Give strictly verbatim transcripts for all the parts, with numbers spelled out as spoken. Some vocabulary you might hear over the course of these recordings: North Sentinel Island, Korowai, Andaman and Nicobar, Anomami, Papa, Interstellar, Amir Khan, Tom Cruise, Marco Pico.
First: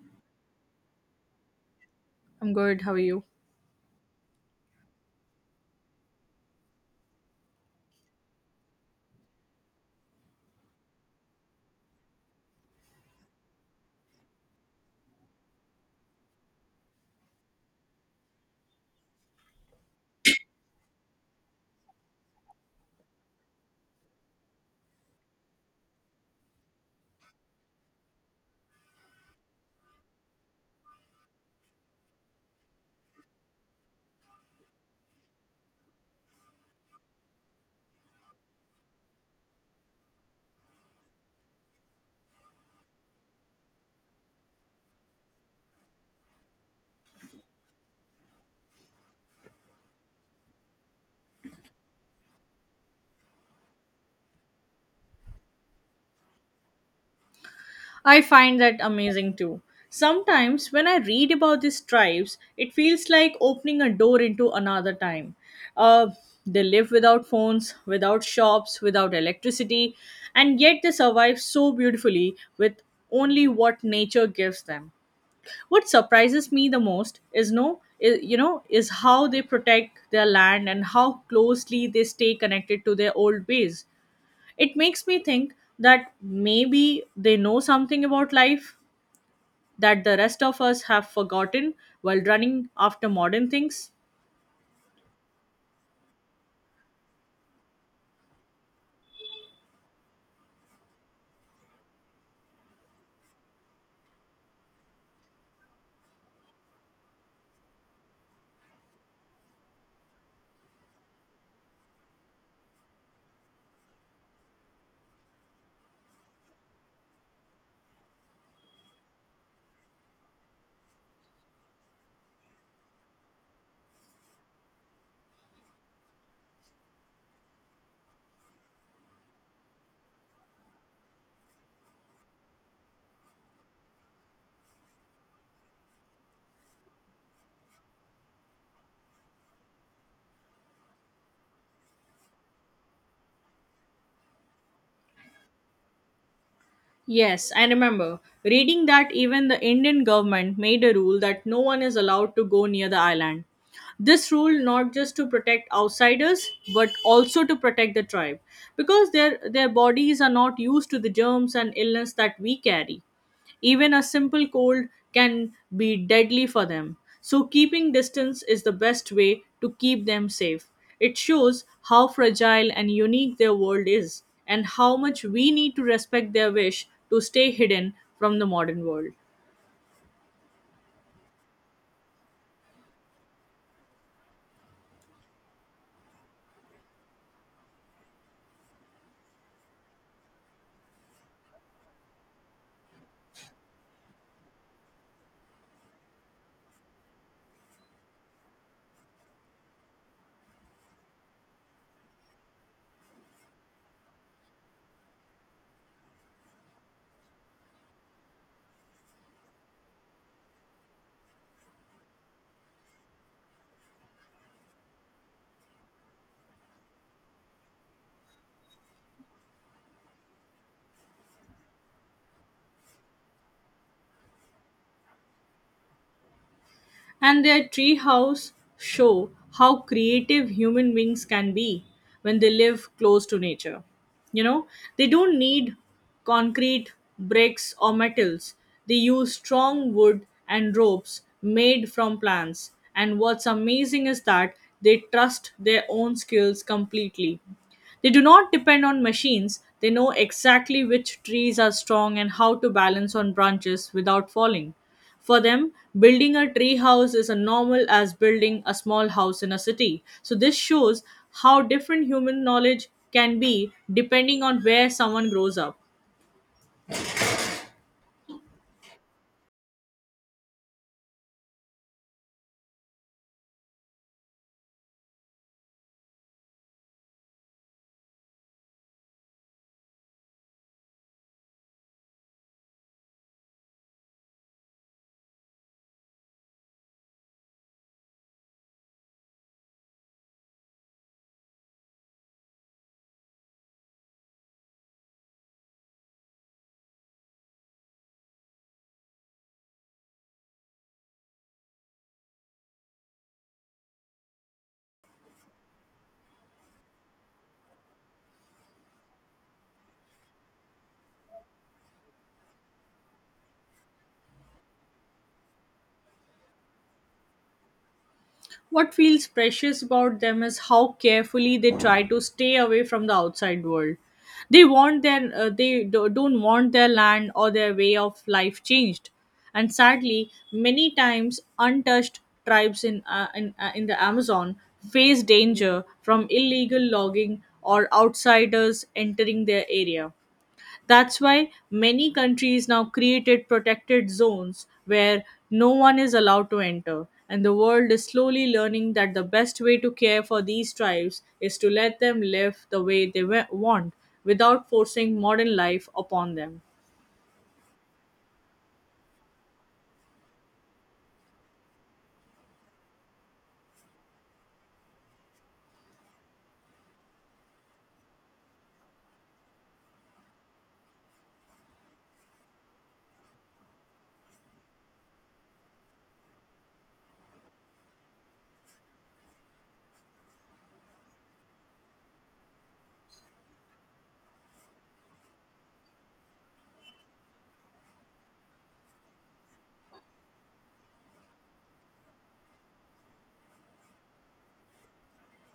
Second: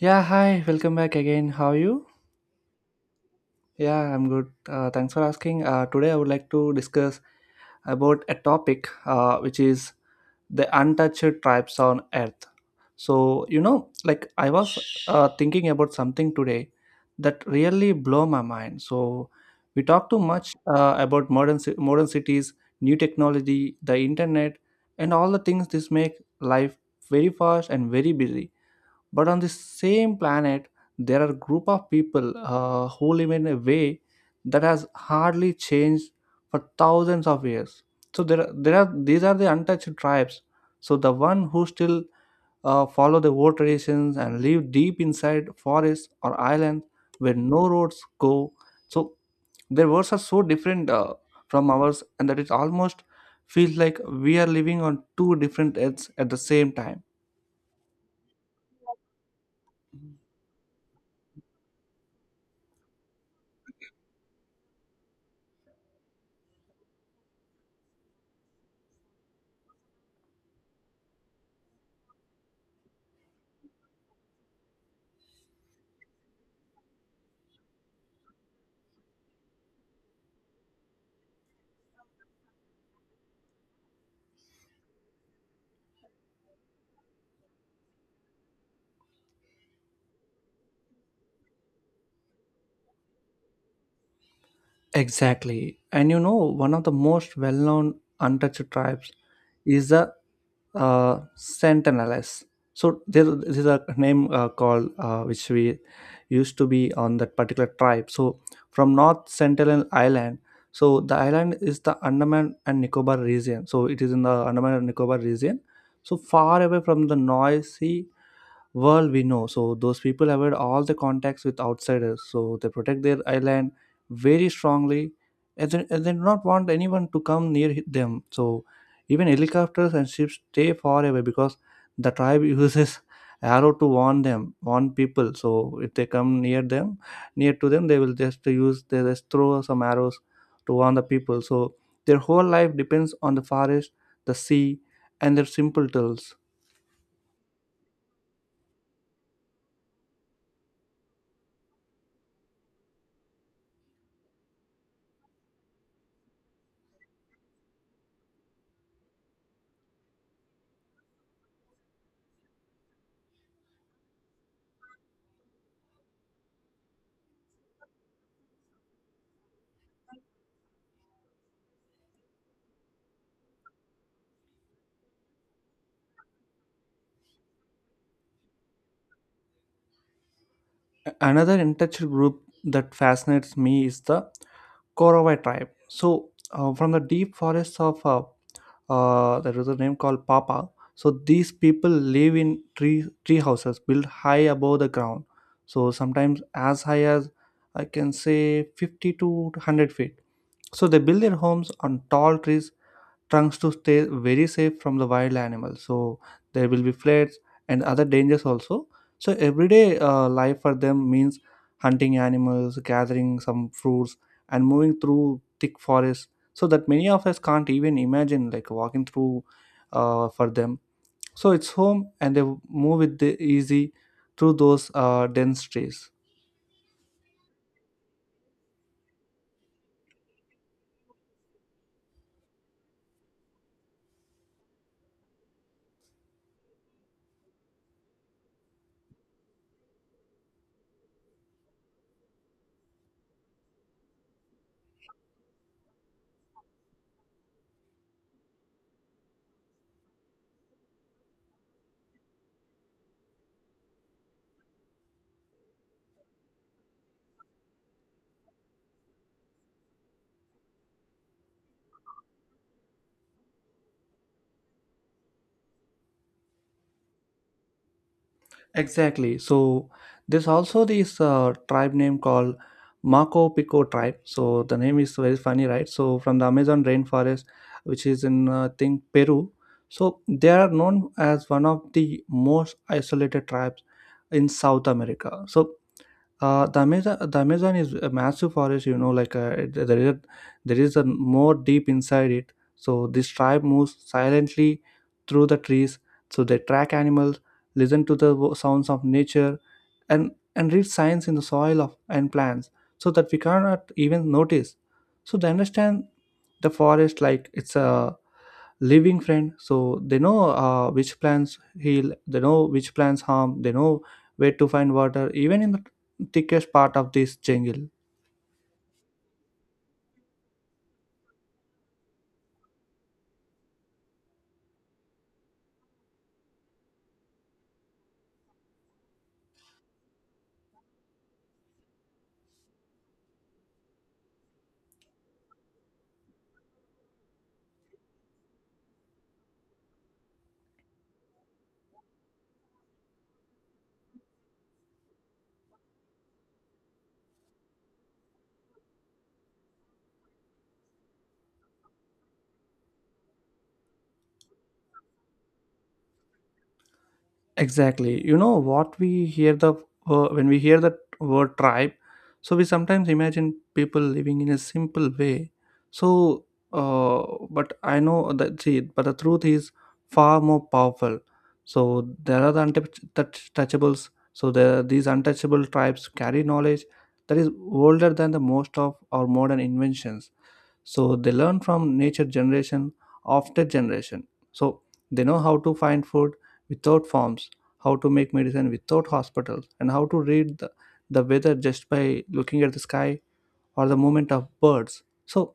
Yeah, hi, welcome back again. How are you? I'm good. How are you? Yeah, I'm good. Uh, thanks for asking. Uh, today, I would like to discuss about a topic uh, which is the untouched tribes on earth. So, you know, like I was uh, thinking about something today that really blow my mind. So, we talk too much uh, about modern ci- modern cities, new technology, the internet, and all the things this make life very fast and very busy, but on the same planet there are group of people uh, who live in a way that has hardly changed for thousands of years. So there are- there are these are the untouched tribes, so the one who still uh, follow the old traditions and live deep inside forests or islands where no roads go. So their words are so different, uh, from ours, and that it almost feels like we are living on two different earths at the same time. I find that amazing too. Sometimes when I read about these tribes, it feels like opening a door into another time. Uh, they live without phones, without shops, without electricity, and yet they survive so beautifully with only what nature gives them. What surprises me the most is no, is you know, is how they protect their land and how closely they stay connected to their old ways. It makes me think that maybe they know something about life that the rest of us have forgotten while running after modern things. Exactly. And you know, one of the most well known untouched tribes is the uh, Sentineless. So there, there's a name uh, called uh, which we used to be on that particular tribe. So from North Sentinel Island. So the island is the Andaman and Nicobar region. So it is in the Andaman and Nicobar region. So far away from the noisy world we know, so those people avoid all the contacts with outsiders, so they protect their island very strongly, and they, and they do not want anyone to come near them. So even helicopters and ships stay far away, because the tribe uses arrow to warn them, warn people. So if they come near them, near to them, they will just use, they just throw some arrows to warn the people. So their whole life depends on the forest, the sea, and their simple tools. Yes, I remember reading that even the Indian government made a rule that no one is allowed to go near the island. This rule not just to protect outsiders but also to protect the tribe because their their bodies are not used to the germs and illness that we carry. Even a simple cold can be deadly for them. So, keeping distance is the best way to keep them safe. It shows how fragile and unique their world is, and how much we need to respect their wish to stay hidden from the modern world. Another untouched group that fascinates me is the Korowai tribe. So, uh, from the deep forests of uh, uh, there is a name called Papa. So these people live in tree tree houses built high above the ground. So sometimes as high as I can say fifty to one hundred feet. So they build their homes on tall trees trunks to stay very safe from the wild animals. So there will be floods and other dangers also. So everyday uh, life for them means hunting animals, gathering some fruits, and moving through thick forests, so that many of us can't even imagine, like walking through uh, for them, so it's home, and they move with the easy through those uh, dense trees. And their treehouse show how creative human beings can be when they live close to nature. You know, they don't need concrete, bricks, or metals. They use strong wood and ropes made from plants. And what's amazing is that they trust their own skills completely. They do not depend on machines, they know exactly which trees are strong and how to balance on branches without falling. For them, building a tree house is as normal as building a small house in a city. So, this shows how different human knowledge can be depending on where someone grows up. Exactly. So there's also this uh, tribe name called Marco Pico tribe. So the name is very funny, right? So from the Amazon rainforest, which is in uh, I think Peru. So they are known as one of the most isolated tribes in South America. So uh, the Amazon, the Amazon is a massive forest. You know, like uh, it- there is there is a more deep inside it. So this tribe moves silently through the trees. So they track animals, listen to the wo- sounds of nature, and and read signs in the soil of and plants, so that we cannot even notice. So they understand the forest like it's a living friend. So they know uh, which plants heal, they know which plants harm, they know where to find water even in the thickest part of this jungle. What feels precious about them is how carefully they try to stay away from the outside world. They want their uh, they do- don't want their land or their way of life changed. And sadly, many times untouched tribes in uh, in, uh, in the Amazon face danger from illegal logging or outsiders entering their area. That's why many countries now created protected zones where no one is allowed to enter. And the world is slowly learning that the best way to care for these tribes is to let them live the way they wa- want without forcing modern life upon them. Exactly. You know what we hear the uh, when we hear the word tribe, so we sometimes imagine people living in a simple way. So, uh, but I know that see, but the truth is far more powerful. So there are the untouchables. So there these untouchable tribes carry knowledge that is older than the most of our modern inventions. So they learn from nature, generation after generation. So they know how to find food without farms, how to make medicine without hospitals, and how to read the, the weather just by looking at the sky or the movement of birds. So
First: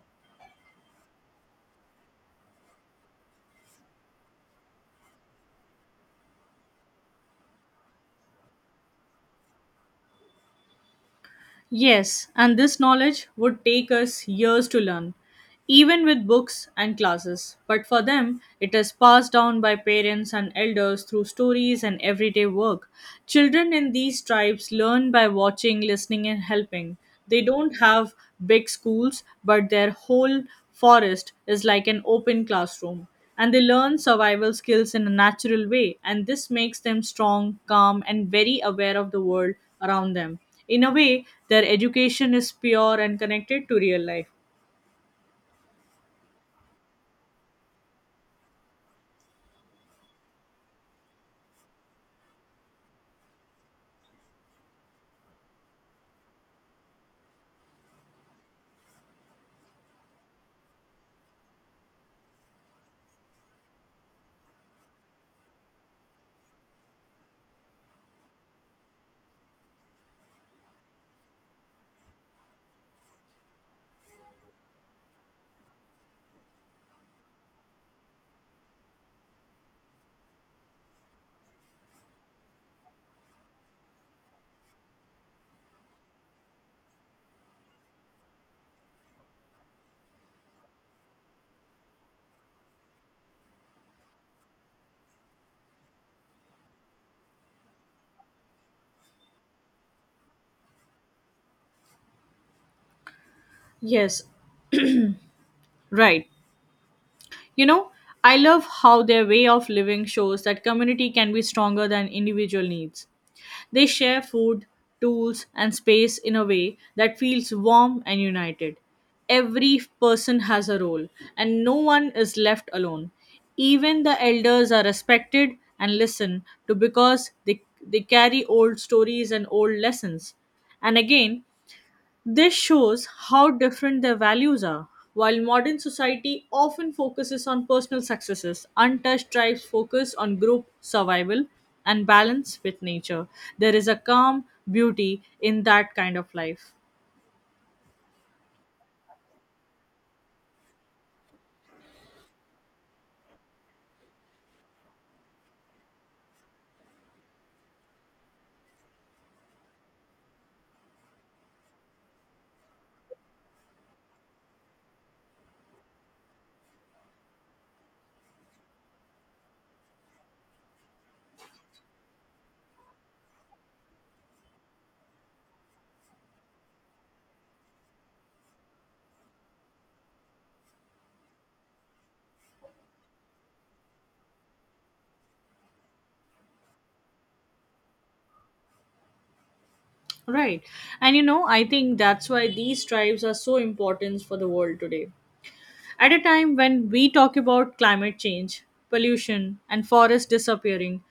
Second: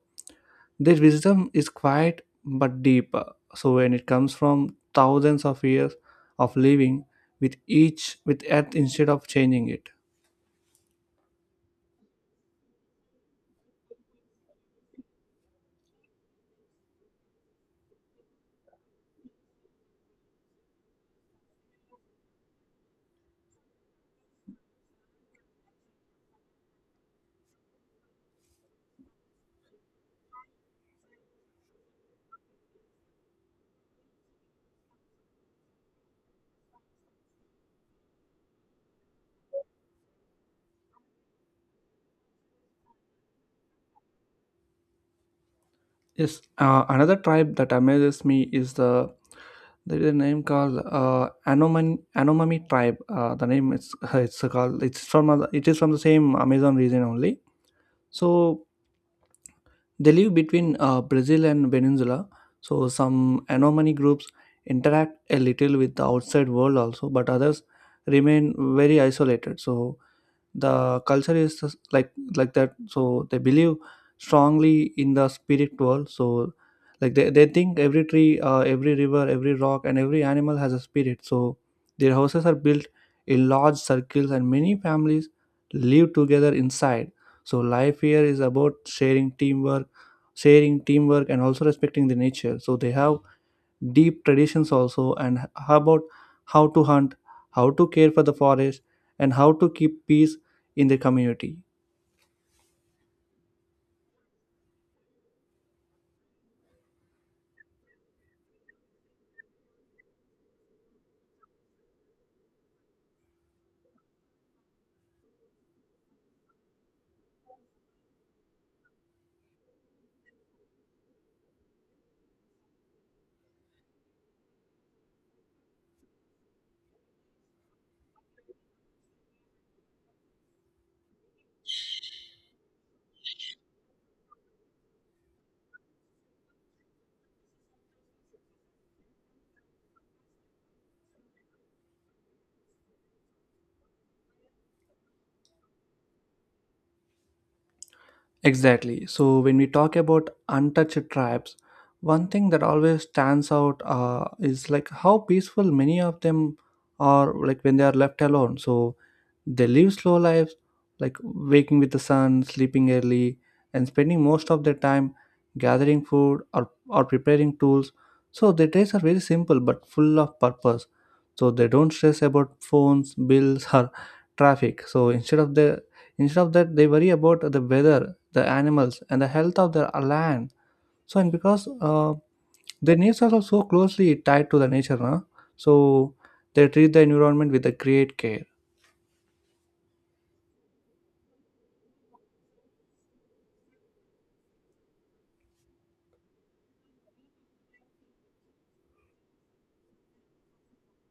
their wisdom is quiet but deep, so when it comes from thousands of years of living with each with earth instead of changing it. Yes, and this knowledge would take us years to learn, even with books and classes. But for them, it is passed down by parents and elders through stories and everyday work. Children in these tribes learn by watching, listening, and helping. They don't have big schools, but their whole forest is like an open classroom. And they learn survival skills in a natural way, and this makes them strong, calm, and very aware of the world around them. In a way, their education is pure and connected to real life. Yes, uh, another tribe that amazes me is the, there is a name called uh, Anoman Anomami tribe. Uh, the name is it's called it's from uh, it is from the same Amazon region only. So they live between uh, Brazil and Venezuela. So some Anomani groups interact a little with the outside world also, but others remain very isolated. So the culture is just like like that. So they believe strongly in the spirit world. So like they, they think every tree uh, every river, every rock, and every animal has a spirit. So their houses are built in large circles, and many families live together inside. So life here is about sharing teamwork, sharing teamwork and also respecting the nature. So they have deep traditions also, and h- how about how to hunt, how to care for the forest, and how to keep peace in the community. Yes, right. You know, I love how their way of living shows that community can be stronger than individual needs. They share food, tools, and space in a way that feels warm and united. Every person has a role, and no one is left alone. Even the elders are respected and listened to because they, they carry old stories and old lessons. And again, this shows how different their values are. While modern society often focuses on personal successes, untouched tribes focus on group survival and balance with nature. There is a calm beauty in that kind of life. Exactly. So when we talk about untouched tribes, one thing that always stands out uh, is like how peaceful many of them are like when they are left alone. So they live slow lives, like waking with the sun, sleeping early, and spending most of their time gathering food, or, or preparing tools. So their days are very simple but full of purpose. So they don't stress about phones, bills, or traffic. So instead of the instead of that, they worry about the weather, the animals, and the health of their land. So, and because uh, their needs are so closely tied to the nature, no? So they treat the environment with a great care. Right. And you know, I think that's why these tribes are so important for the world today. At a time when we talk about climate change, pollution, and forests disappearing,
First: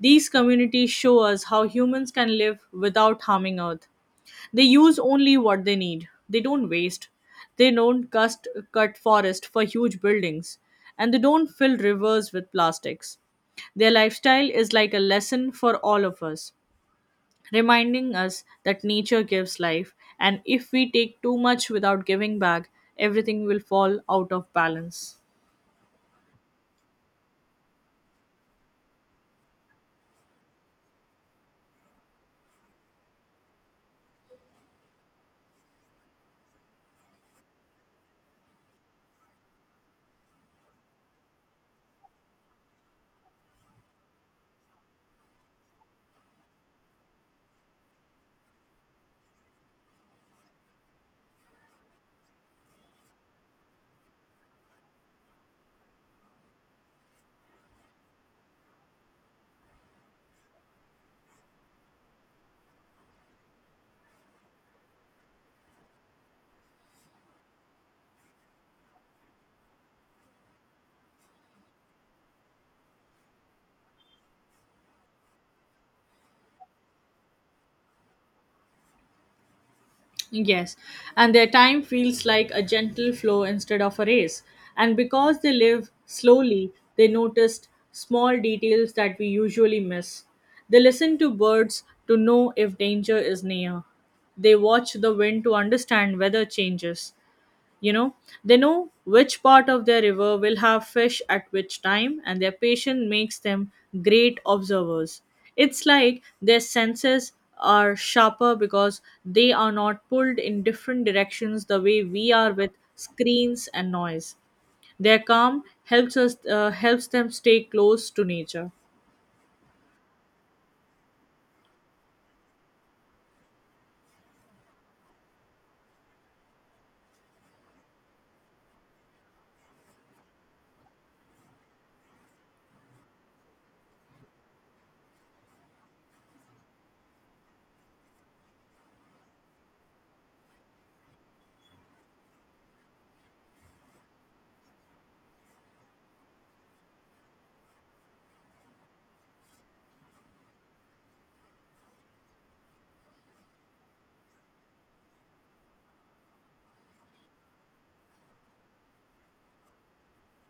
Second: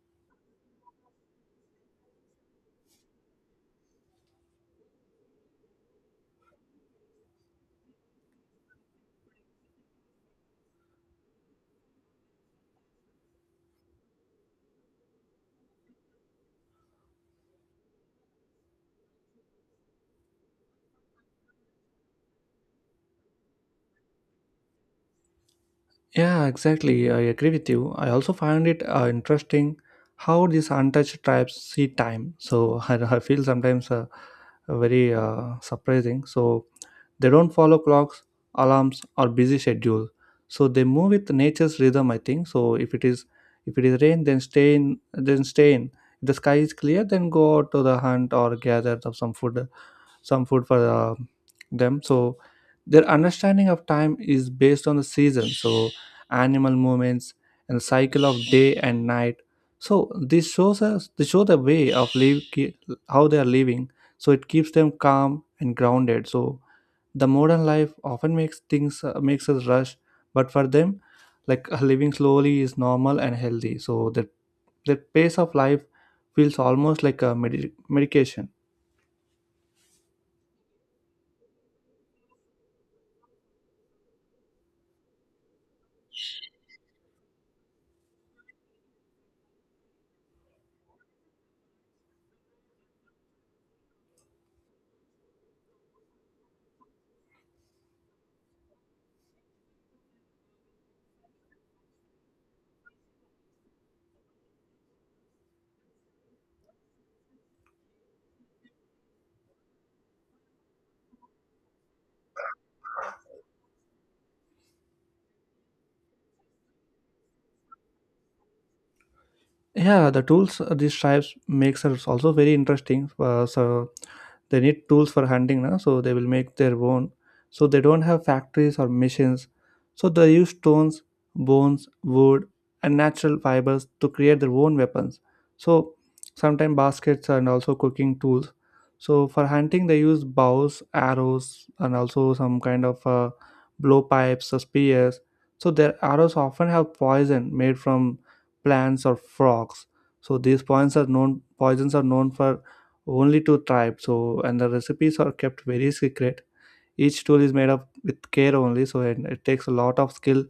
these communities show us how humans can live without harming Earth. They use only what they need. They don't waste. They don't cust- cut forest for huge buildings. And they don't fill rivers with plastics. Their lifestyle is like a lesson for all of us, reminding us that nature gives life, and if we take too much without giving back, everything will fall out of balance. Yeah, exactly. I agree with you. I also find it uh, interesting how these untouched tribes see time. So I, I feel sometimes uh, very uh, surprising. So they don't follow clocks, alarms, or busy schedule. So they move with nature's rhythm, I think. So if it is if it is rain, then stay in then stay in. If the sky is clear, then go out to the hunt or gather the- some food, some food for uh, them. So their understanding of time is based on the season. So animal movements and the cycle of day and night. So this shows us this show the way of live, ki- how they are living. So it keeps them calm and grounded. So the modern life often makes things uh, makes us rush, but for them, like, living slowly is normal and healthy. So that that pace of life feels almost like a medi- medication. Yes, and their time feels like a gentle flow instead of a race. And because they live slowly, they noticed small details that we usually miss. They listen to birds to know if danger is near. They watch the wind to understand weather changes. You know, they know which part of their river will have fish at which time, and their patience makes them great observers. It's like their senses are sharper because they are not pulled in different directions the way we are with screens and noise. Their calm helps us uh, helps them stay close to nature. Yeah, the tools uh, these tribes makes are also very interesting, uh, so they need tools for hunting na. So they will make their own. So they don't have factories or machines. So they use stones, bones, wood, and natural fibers to create their own weapons. So sometimes baskets and also cooking tools. So for hunting they use bows, arrows, and also some kind of uh, blowpipes or spears. So their arrows often have poison made from plants or frogs. So these poisons are known poisons are known for only two tribes. So and the recipes are kept very secret. Each tool is made up with care only. So and it takes a lot of skill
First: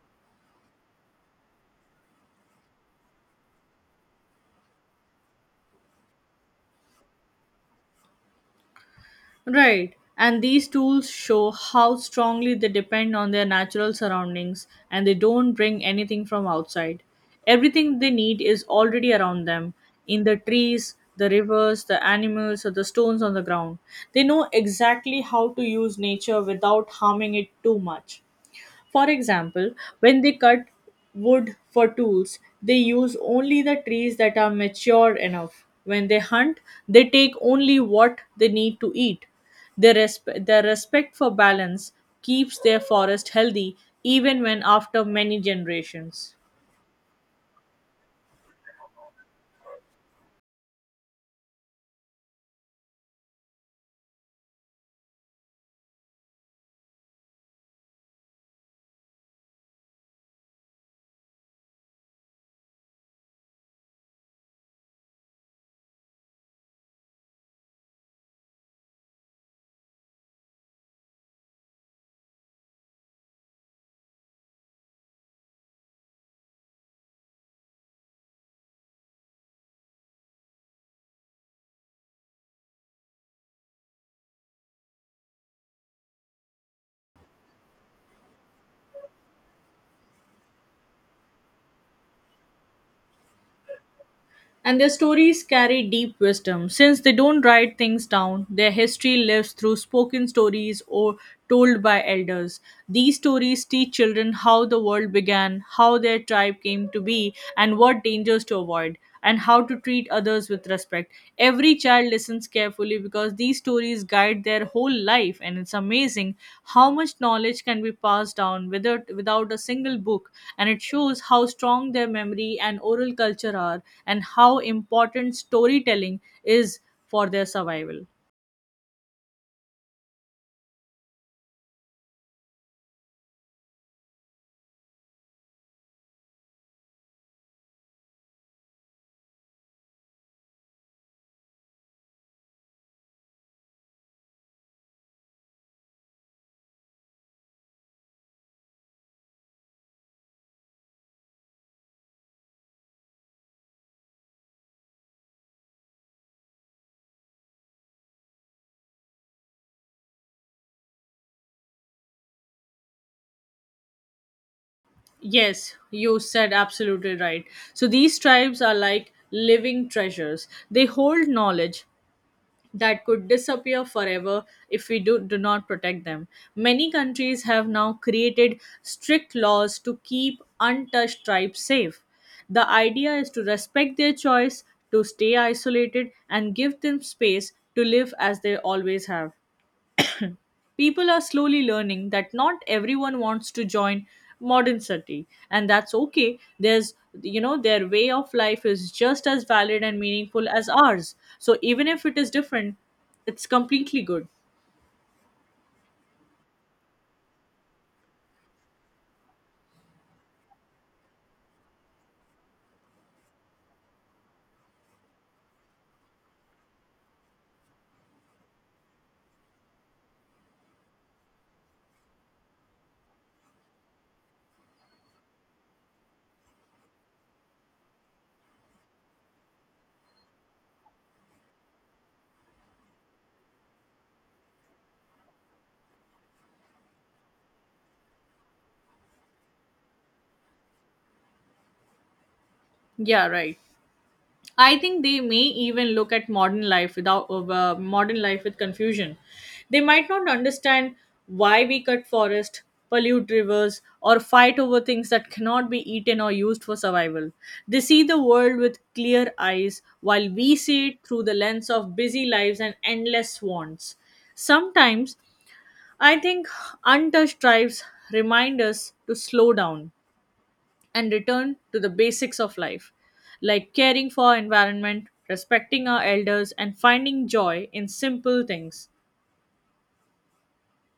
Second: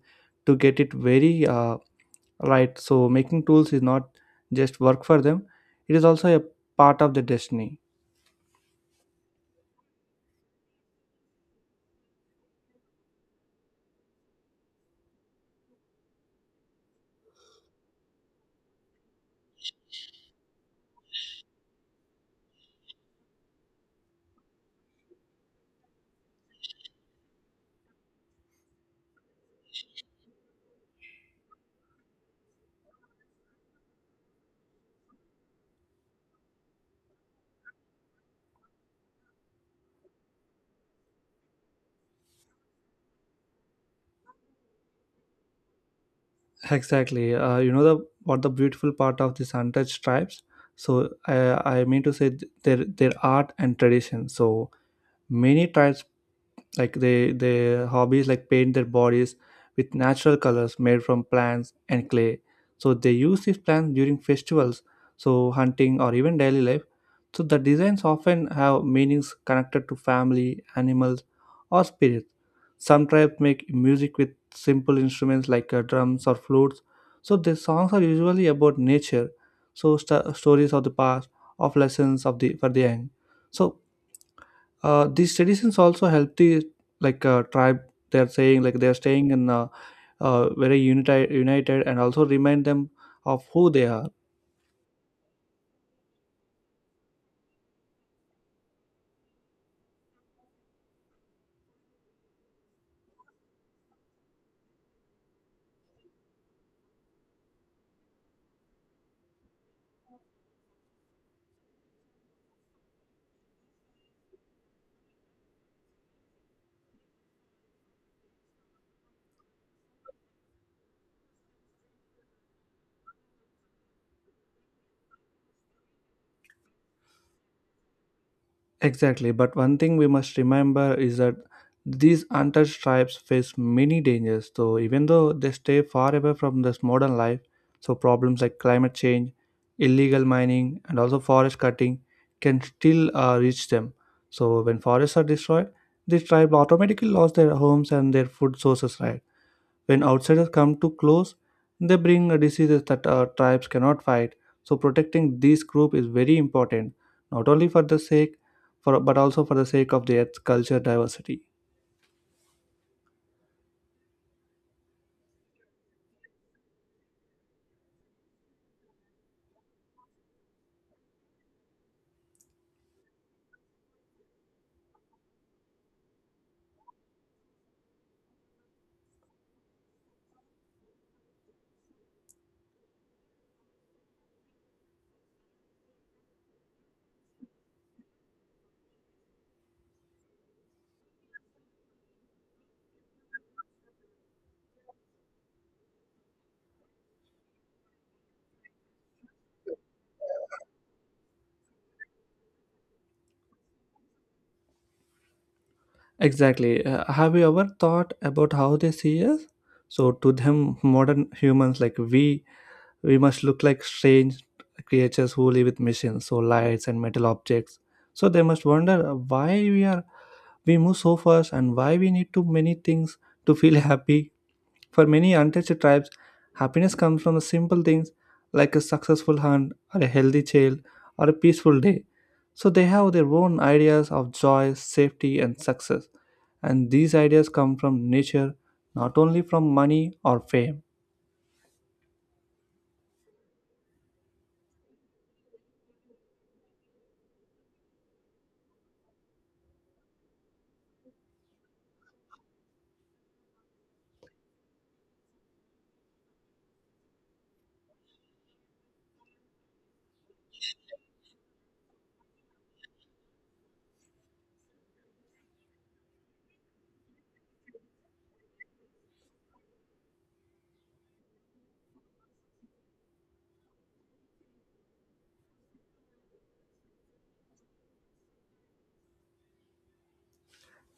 to get it very uh, right. So making tools is not just work for them, it is also a part of their destiny. Right. And these tools show how strongly they depend on their natural surroundings, and they don't bring anything from outside. Everything they need is already around them in the trees, the rivers, the animals, or the stones on the ground. They know exactly how to use nature without harming it too much. For example, when they cut wood for tools, they use only the trees that are mature enough. When they hunt, they take only what they need to eat. Their, resp- their respect for balance keeps their forest healthy even when after many generations. Exactly, uh, you know the what the beautiful part of these untouched tribes. So i i mean to say th- their their art and tradition. So many tribes, like they, their hobbies, like paint their bodies with natural colors made from plants and clay. So they use these plants during festivals, so hunting or even daily life. So the designs often have meanings connected to family, animals, or spirits. Some tribes make music with simple instruments like uh, drums or flutes. So their songs are usually about nature, so st- stories of the past, of lessons of the for the young. So uh, these traditions also help the, like, uh, tribe, they're saying, like they're staying in uh, uh, very united united, and also remind them of who they are. And their stories carry deep wisdom. Since they don't write things down, their history lives through spoken stories or told by elders. These stories teach children how the world began, how their tribe came to be, and what dangers to avoid, and how to treat others with respect. Every child listens carefully because these stories guide their whole life, and it's amazing how much knowledge can be passed down without, without a single book. And it shows how strong their memory and oral culture are, and how important storytelling is for their survival. Exactly, but one thing we must remember is that these untouched tribes face many dangers. So even though they stay far away from this modern life, so problems like climate change, illegal mining, and also forest cutting can still uh, reach them. So when forests are destroyed, these tribes automatically lost their homes and their food sources, right? When outsiders come too close, they bring uh, diseases that our tribes cannot fight. So protecting this group is very important, not only for the sake, for but also for the sake of their culture diversity. Yes, you said absolutely right. So these tribes are like living treasures. They hold knowledge that could disappear forever if we do, do not protect them. Many countries have now created strict laws to keep untouched tribes safe. The idea is to respect their choice to stay isolated and give them space to live as they always have. People are slowly learning that not everyone wants to join modern city, and that's okay. There's, you know, their way of life is just as valid and meaningful as ours, so even if it is different, it's completely good. Exactly. Uh, have you ever thought about how they see us? So to them, modern humans like we, we must look like strange creatures who live with machines, so lights and metal objects. So they must wonder why we are we move so fast and why we need too many things to feel happy. For many untouched tribes, happiness comes from the simple things like a successful hunt, or a healthy child, or a peaceful day. So they have their own ideas of joy, safety, and success. And these ideas come from nature, not only from money or fame. Yeah, right. I think they may even look at modern life without uh, uh, modern life with confusion. They might not understand why we cut forests, pollute rivers, or fight over things that cannot be eaten or used for survival. They see the world with clear eyes, while we see it through the lens of busy lives and endless wants. Sometimes, I think untouched tribes remind us to slow down and return to the basics of life, like caring for our environment, respecting our elders, and finding joy in simple things.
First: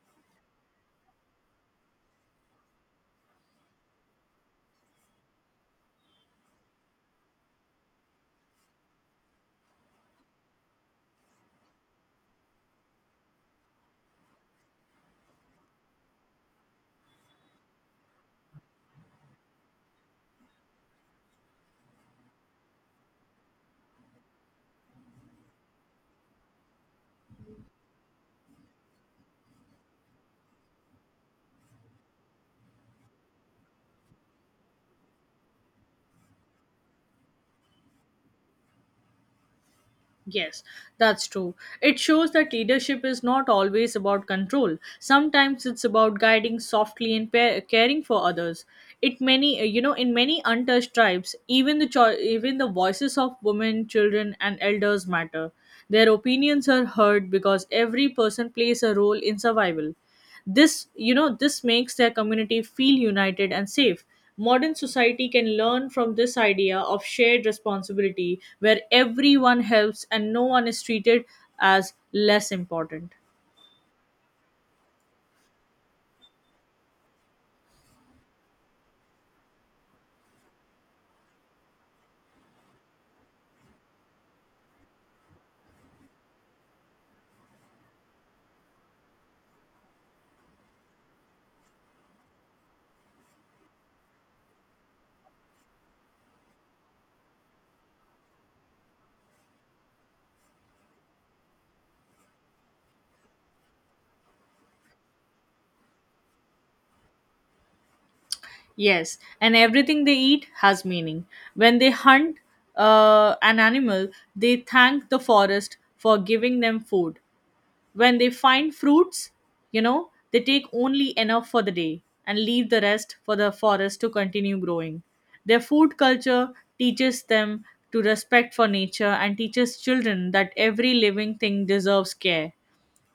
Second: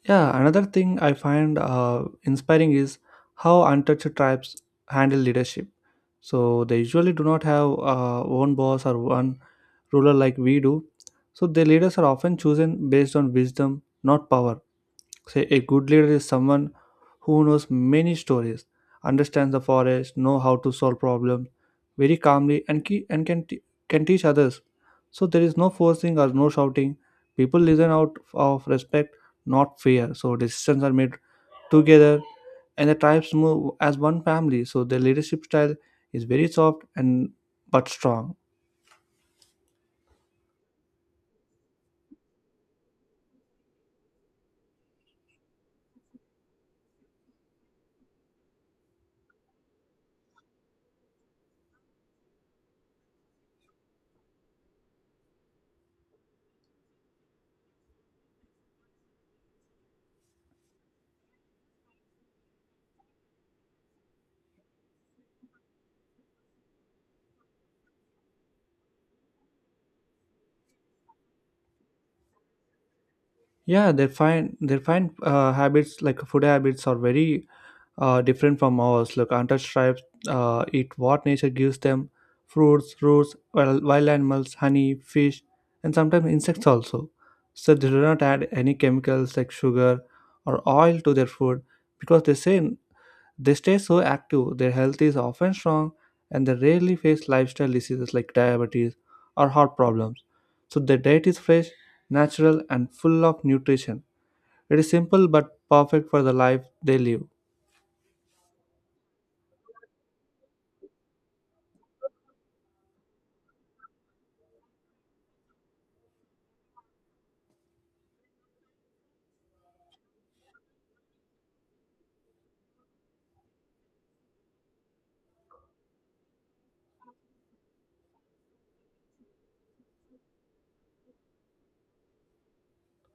Yeah, another thing I find uh, inspiring is how untouched tribes handle leadership. So they usually do not have uh, one boss or one ruler like we do. So their leaders are often chosen based on wisdom, not power. Say a good leader is someone who knows many stories, understands the forest, know how to solve problems very calmly, and key, and can t- can teach others. So there is no forcing or no shouting. People listen out of respect, not fear. So decisions are made together, and the tribes move as one family. So their leadership style is very soft and but strong. Yes, that's true. It shows that leadership is not always about control. Sometimes it's about guiding softly and pa- caring for others. It many uh, you know, in many untouched tribes, even the cho- even the voices of women, children, and elders matter. Their opinions are heard because every person plays a role in survival. This, you know, this makes their community feel united and safe. Modern society can learn from this idea of shared responsibility where everyone helps and no one is treated as less important. Yeah, their fine their fine uh, habits like food habits are very uh, different from ours. Look, hunter tribes uh, eat what nature gives them: fruits, roots, wild, wild animals, honey, fish, and sometimes insects also. So they do not add any chemicals like sugar or oil to their food because they say they stay so active, their health is often strong, and they rarely face lifestyle diseases like diabetes or heart problems. So their diet is fresh, natural, and full of nutrition. It is simple but perfect for the life they live. Yes, and everything they eat has meaning. When they hunt uh, an animal, they thank the forest for giving them food. When they find fruits, you know, they take only enough for the day and leave the rest for the forest to continue growing. Their food culture teaches them to respect for nature and teaches children that every living thing deserves care.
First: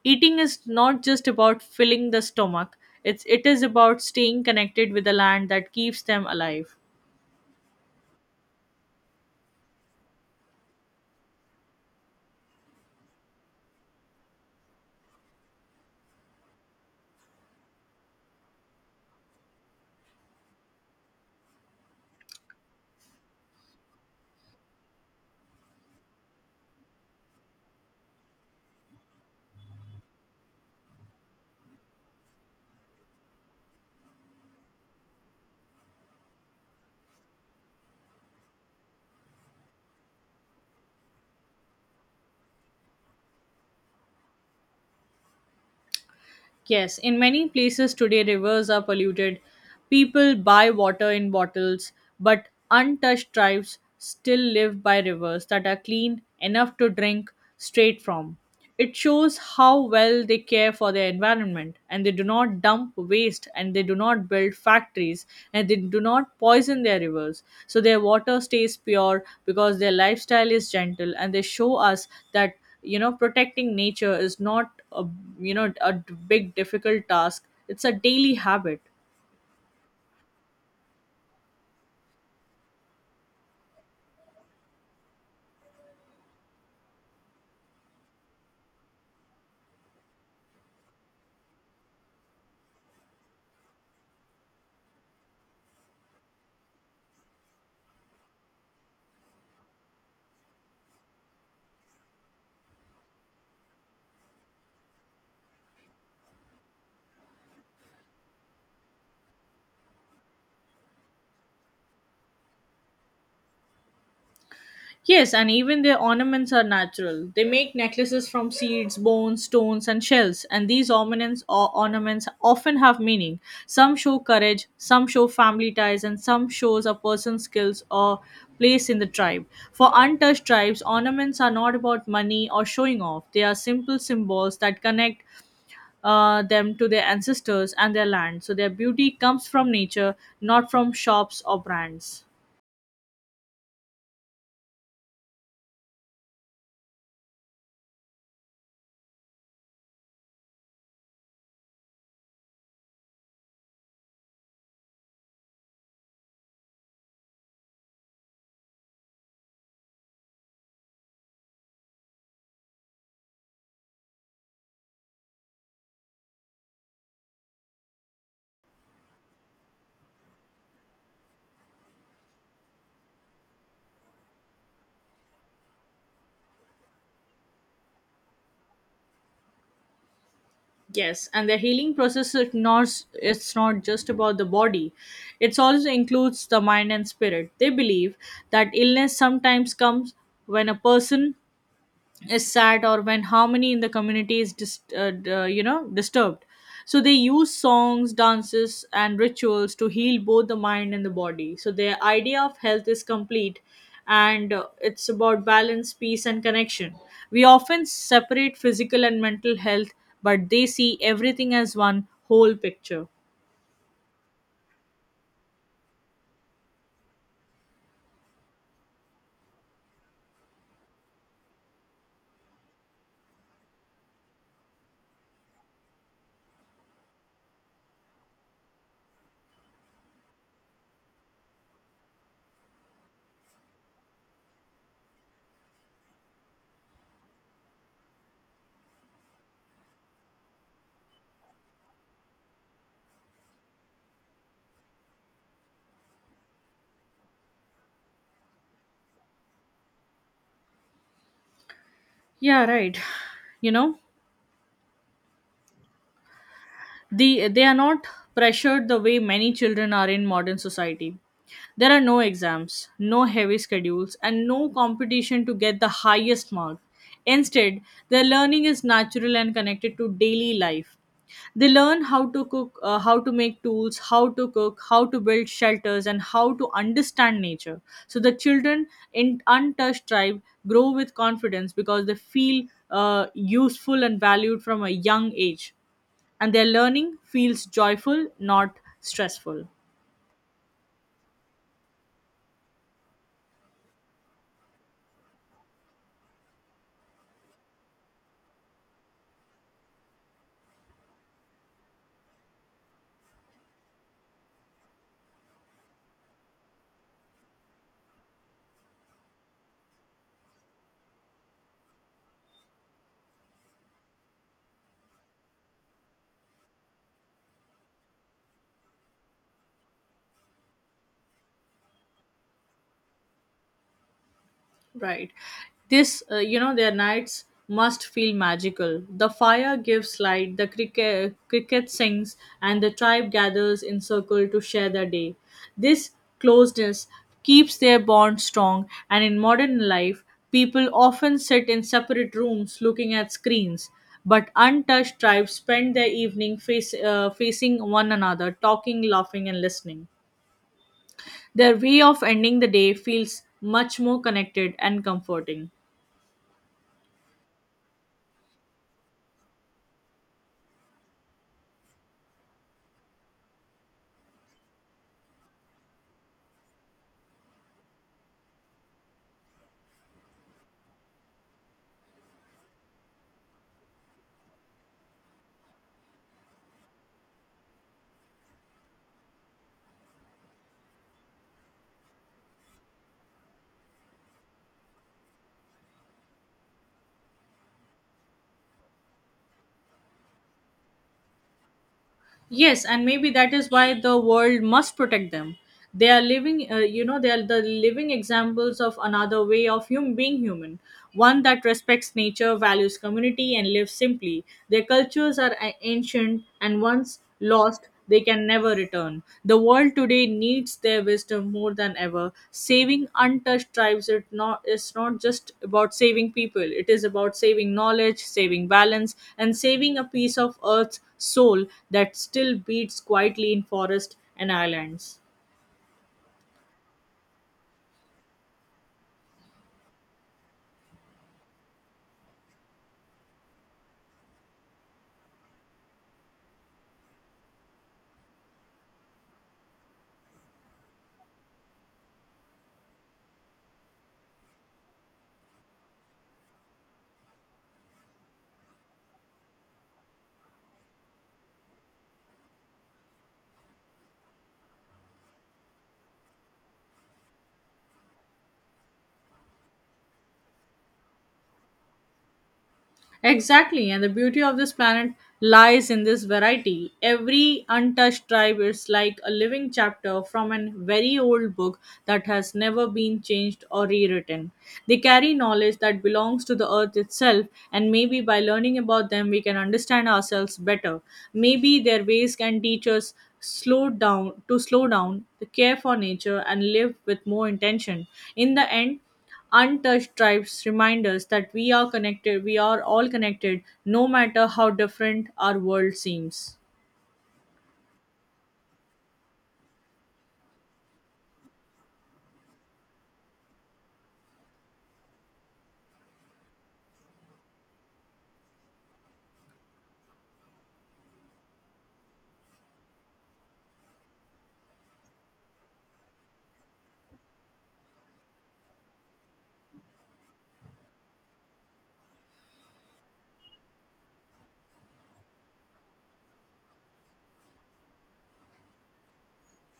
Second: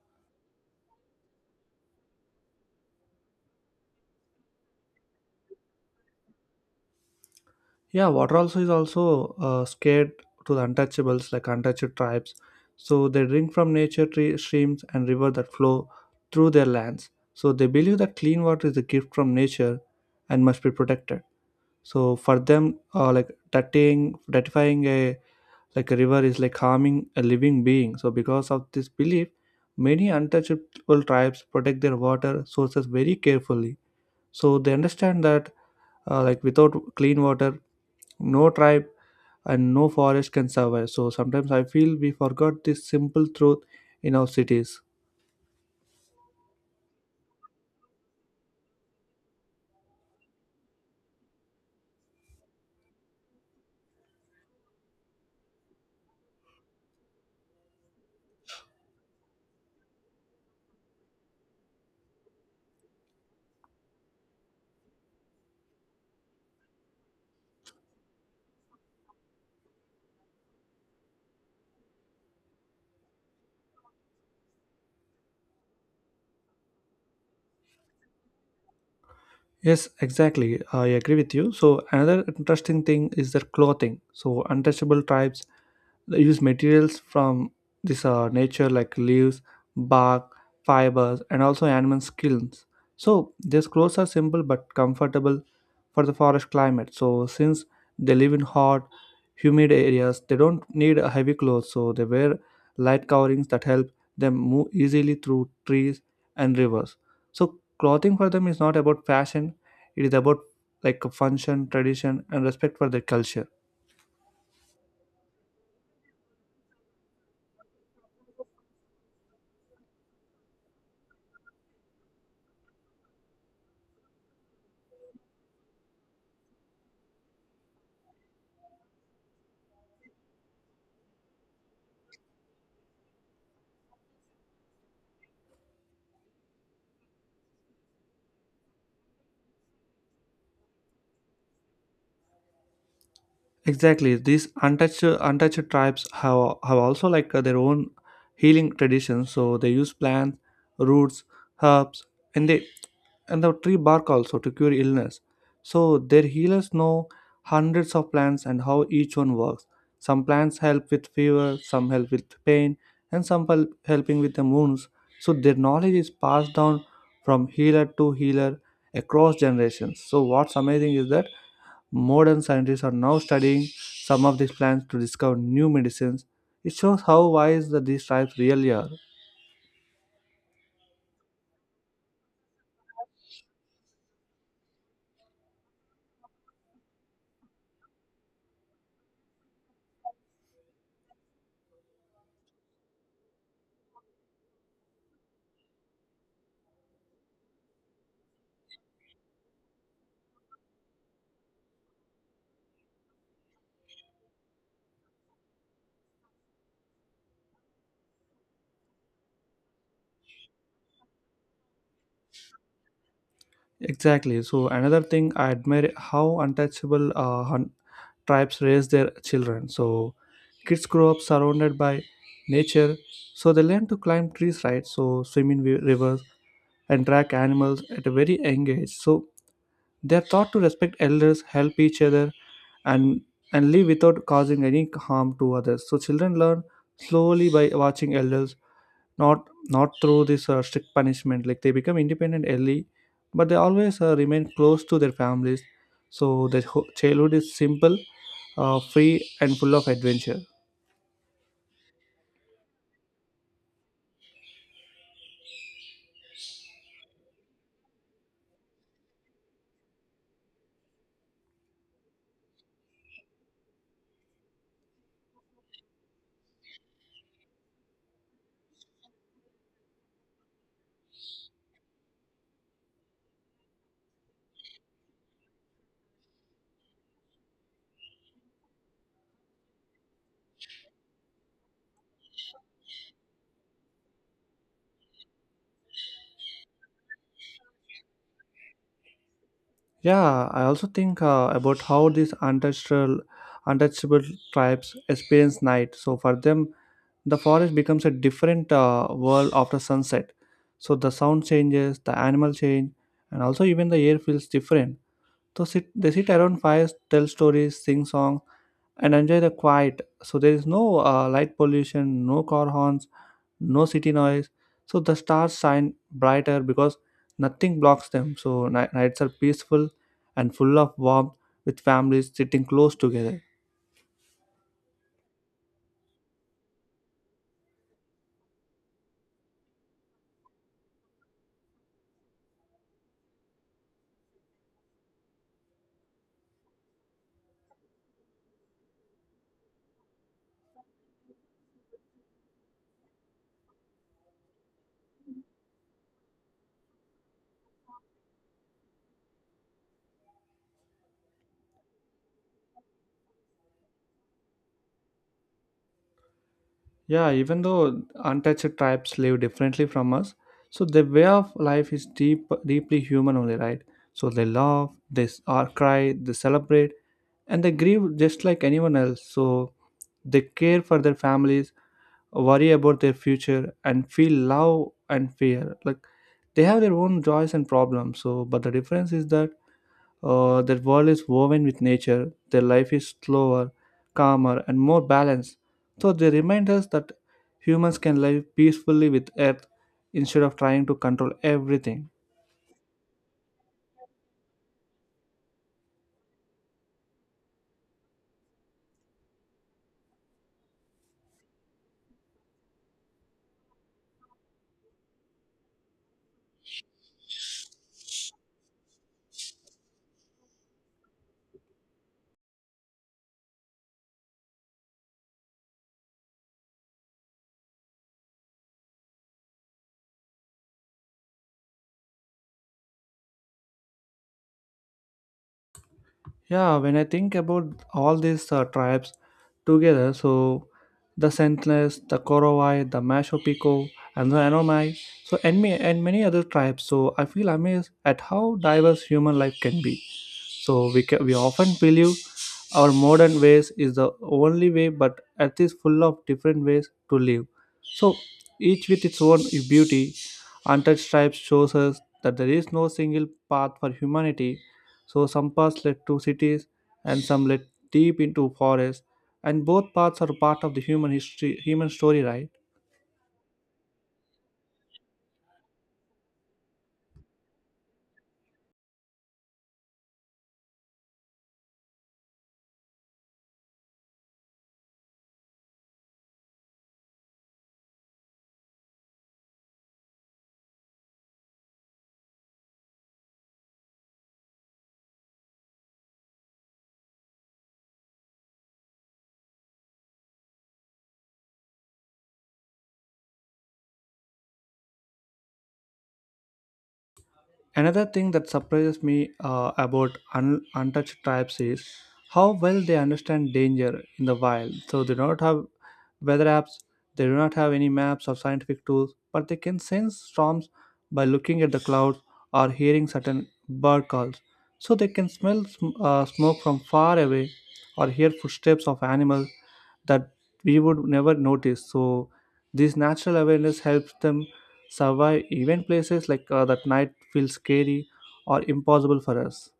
Eating is not just about filling the stomach, it's, it is about staying connected with the land that keeps them alive. Yeah, water also is also uh, scared to the untouchables like untouched tribes. So they drink from nature tree, streams and rivers that flow through their lands. So they believe that clean water is a gift from nature and must be protected. So for them, uh, like dirtying dirtifying a like a river is like harming a living being. So because of this belief, many untouchable tribes protect their water sources very carefully. So they understand that uh, like without clean water, no tribe and no forest can survive. So sometimes I feel we forgot this simple truth in our cities. Yes, in many places today, rivers are polluted. People buy water in bottles, but untouched tribes still live by rivers that are clean enough to drink straight from. It shows how well they care for their environment, and they do not dump waste, and they do not build factories, and they do not poison their rivers. So their water stays pure because their lifestyle is gentle, and they show us that, you know, protecting nature is not a, you know, a d- big difficult task, it's a daily habit. Yes, exactly. I agree with you. So another interesting thing is their clothing. So untouchable tribes, they use materials from this uh, nature like leaves, bark, fibers, and also animal skins. So their clothes are simple but comfortable for the forest climate. So since they live in hot, humid areas, they don't need a heavy clothes. So they wear light coverings that help them move easily through trees and rivers. So clothing for them is not about fashion, it is about like a function, tradition, and respect for their culture. Yes, and even their ornaments are natural. They make necklaces from seeds, bones, stones, and shells, and these ornaments or ornaments often have meaning. Some show courage, some show family ties, and some shows a person's skills or place in the tribe. For untouched tribes, ornaments are not about money or showing off. They are simple symbols that connect uh, them to their ancestors and their land. So their beauty comes from nature, not from shops or brands. Exactly, these untouched untouched tribes have have also like uh, their own healing traditions. So they use plants, roots, herbs, and they and the tree bark also to cure illness. So their healers know hundreds of plants and how each one works. Some plants help with fever, some help with pain, and some help helping with the wounds. So their knowledge is passed down from healer to healer across generations. So what's amazing is that modern scientists are now studying some of these plants to discover new medicines. It shows how wise the these tribes really are. Yes, and the healing process is not. It's not just about the body. It also includes the mind and spirit. They believe that illness sometimes comes when a person is sad or when harmony in the community is dis- uh, d- uh, you know disturbed. So they use songs, dances and rituals to heal both the mind and the body. So their idea of health is complete, and uh, it's about balance, peace and connection. We often separate physical and mental health, but they see everything as one whole picture. Exactly. So another thing I admire how untouchable uh, hun- tribes raise their children. So kids grow up surrounded by nature, so they learn to climb trees, right? So swim in wi- rivers and track animals at a very young age. So they are taught to respect elders, help each other, and and live without causing any harm to others. So children learn slowly by watching elders, not not through this uh, strict punishment. Like they become independent early but they always uh, remain close to their families. So their ho- childhood is simple, uh, free and full of adventure. Yeah, right. you know the, they are not pressured the way many children are in modern society. There are no exams, no heavy schedules, and no competition to get the highest mark. Instead, their learning is natural and connected to daily life. They learn how to cook, uh, how to make tools, how to cook, how to build shelters, and how to understand nature. So the children in untouched tribe grow with confidence because they feel uh, useful and valued from a young age, and their learning feels joyful, not stressful. Yeah, I also think uh, about how these untouchable untouchable tribes experience night. So for them, the forest becomes a different uh, world after sunset. So the sound changes, the animal change, and also even the air feels different. So sit, they sit around fires, tell stories, sing songs, and enjoy the quiet. So there is no uh, light pollution, no car horns, no city noise. So the stars shine brighter because nothing blocks them. So ni- nights are peaceful and full of warmth with families sitting close together. Right. This, uh, you know, their nights must feel magical. The fire gives light, the cricket, cricket sings, and the tribe gathers in circle to share their day. This closeness keeps their bond strong, and in modern life, people often sit in separate rooms looking at screens. But untouched tribes spend their evening face, uh, facing one another, talking, laughing, and listening. Their way of ending the day feels much more connected and comforting. Yeah, even though untouched tribes live differently from us, so their way of life is deep, deeply human only, right? So they laugh, they s- or cry, they celebrate, and they grieve just like anyone else. So they care for their families, worry about their future and feel love and fear. Like they have their own joys and problems. So but the difference is that uh, their world is woven with nature. Their life is slower, calmer and more balanced. So they remind us that humans can live peacefully with earth instead of trying to control everything. Yes, and maybe that is why the world must protect them. They are living, uh, you know, they are the living examples of another way of hum- being human, one that respects nature, values community, and lives simply. Their cultures are a- ancient, and once lost, they can never return. The world today needs their wisdom more than ever. Saving untouched tribes, it not it's not just about saving people. It is about saving knowledge, saving balance, and saving a piece of earth's soul that still beats quietly in forests and islands. Yeah, when I think about all these uh, tribes together, so the Sentinels, the Korowai, the Masho Pico, and the Anomai, so and, me, and many other tribes, so I feel amazed at how diverse human life can be. So we ca- we often believe our modern ways is the only way, but earth is full of different ways to live. So each with its own beauty. Untouched stripes shows us that there is no single path for humanity. So some paths led to cities, and some led deep into forests. And both paths are part of the human history, human story, right? Exactly, and the beauty of this planet lies in this variety. Every untouched tribe is like a living chapter from a very old book that has never been changed or rewritten. They carry knowledge that belongs to the earth itself, and maybe by learning about them, we can understand ourselves better. Maybe their ways can teach us slow down to slow down, to care for nature and live with more intention. In the end, untouched tribes remind us that we are connected, we are all connected, no matter how different our world seems. Another thing that surprises me uh, about un- untouched tribes is how well they understand danger in the wild. So they do not have weather apps, they do not have any maps or scientific tools, but they can sense storms by looking at the clouds or hearing certain bird calls. So they can smell sm- uh, smoke from far away or hear footsteps of animals that we would never notice. So this natural awareness helps them survive even places like uh, that night feel scary or impossible for us.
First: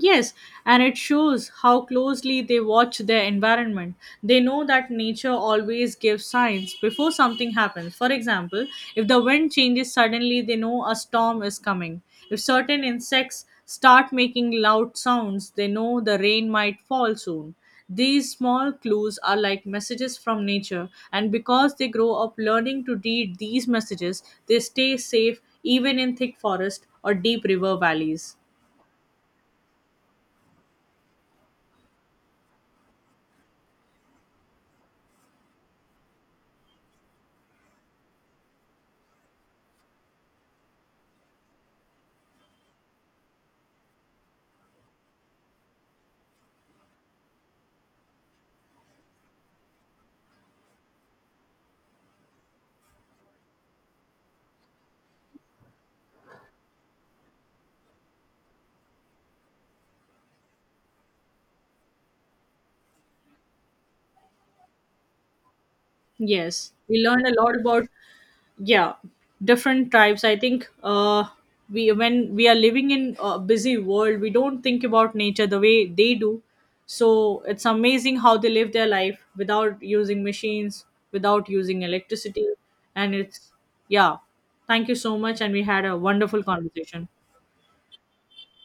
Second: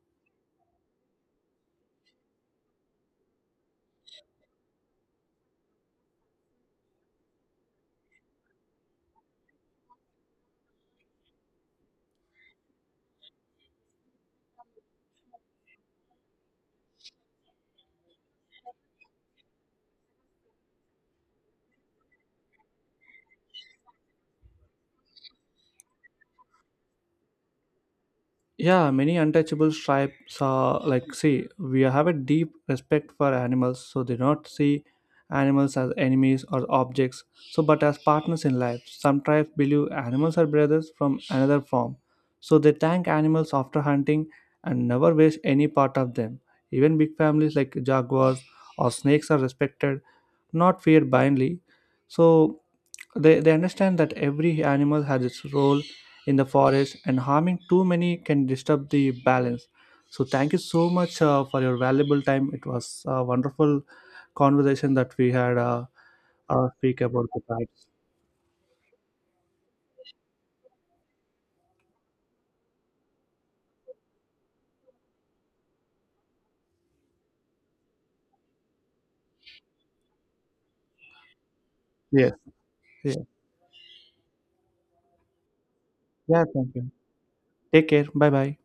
Yes, and it shows how closely they watch their environment. They know that nature always gives signs before something happens. For example, if the wind changes suddenly, they know a storm is coming. If certain insects start making loud sounds, they know the rain might fall soon. These small clues are like messages from nature, and because they grow up learning to read these messages, they stay safe even in thick forest or deep river valleys. Yeah, many untouchable tribes are like, see, we have a deep respect for animals, so they not see animals as enemies or objects, so but as partners in life. Some tribes believe animals are brothers from another form, so they thank animals after hunting and never waste any part of them. Even big families like jaguars or snakes are respected, not feared blindly. So they, they understand that every animal has its role in the forest and harming too many can disturb the balance. So, thank you so much uh, for your valuable time. It was a wonderful conversation that we had uh, uh, Yes, we speak learn about a the lot pets. about, yeah, different tribes. I think uh, we when we are living in a busy world, we don't think about nature the way they do. So it's amazing how they live their life without using machines, without using Yes. electricity, Yeah. and it's yeah. Thank you so much, and we had a wonderful Yeah, thank you. conversation. Take care. Bye bye.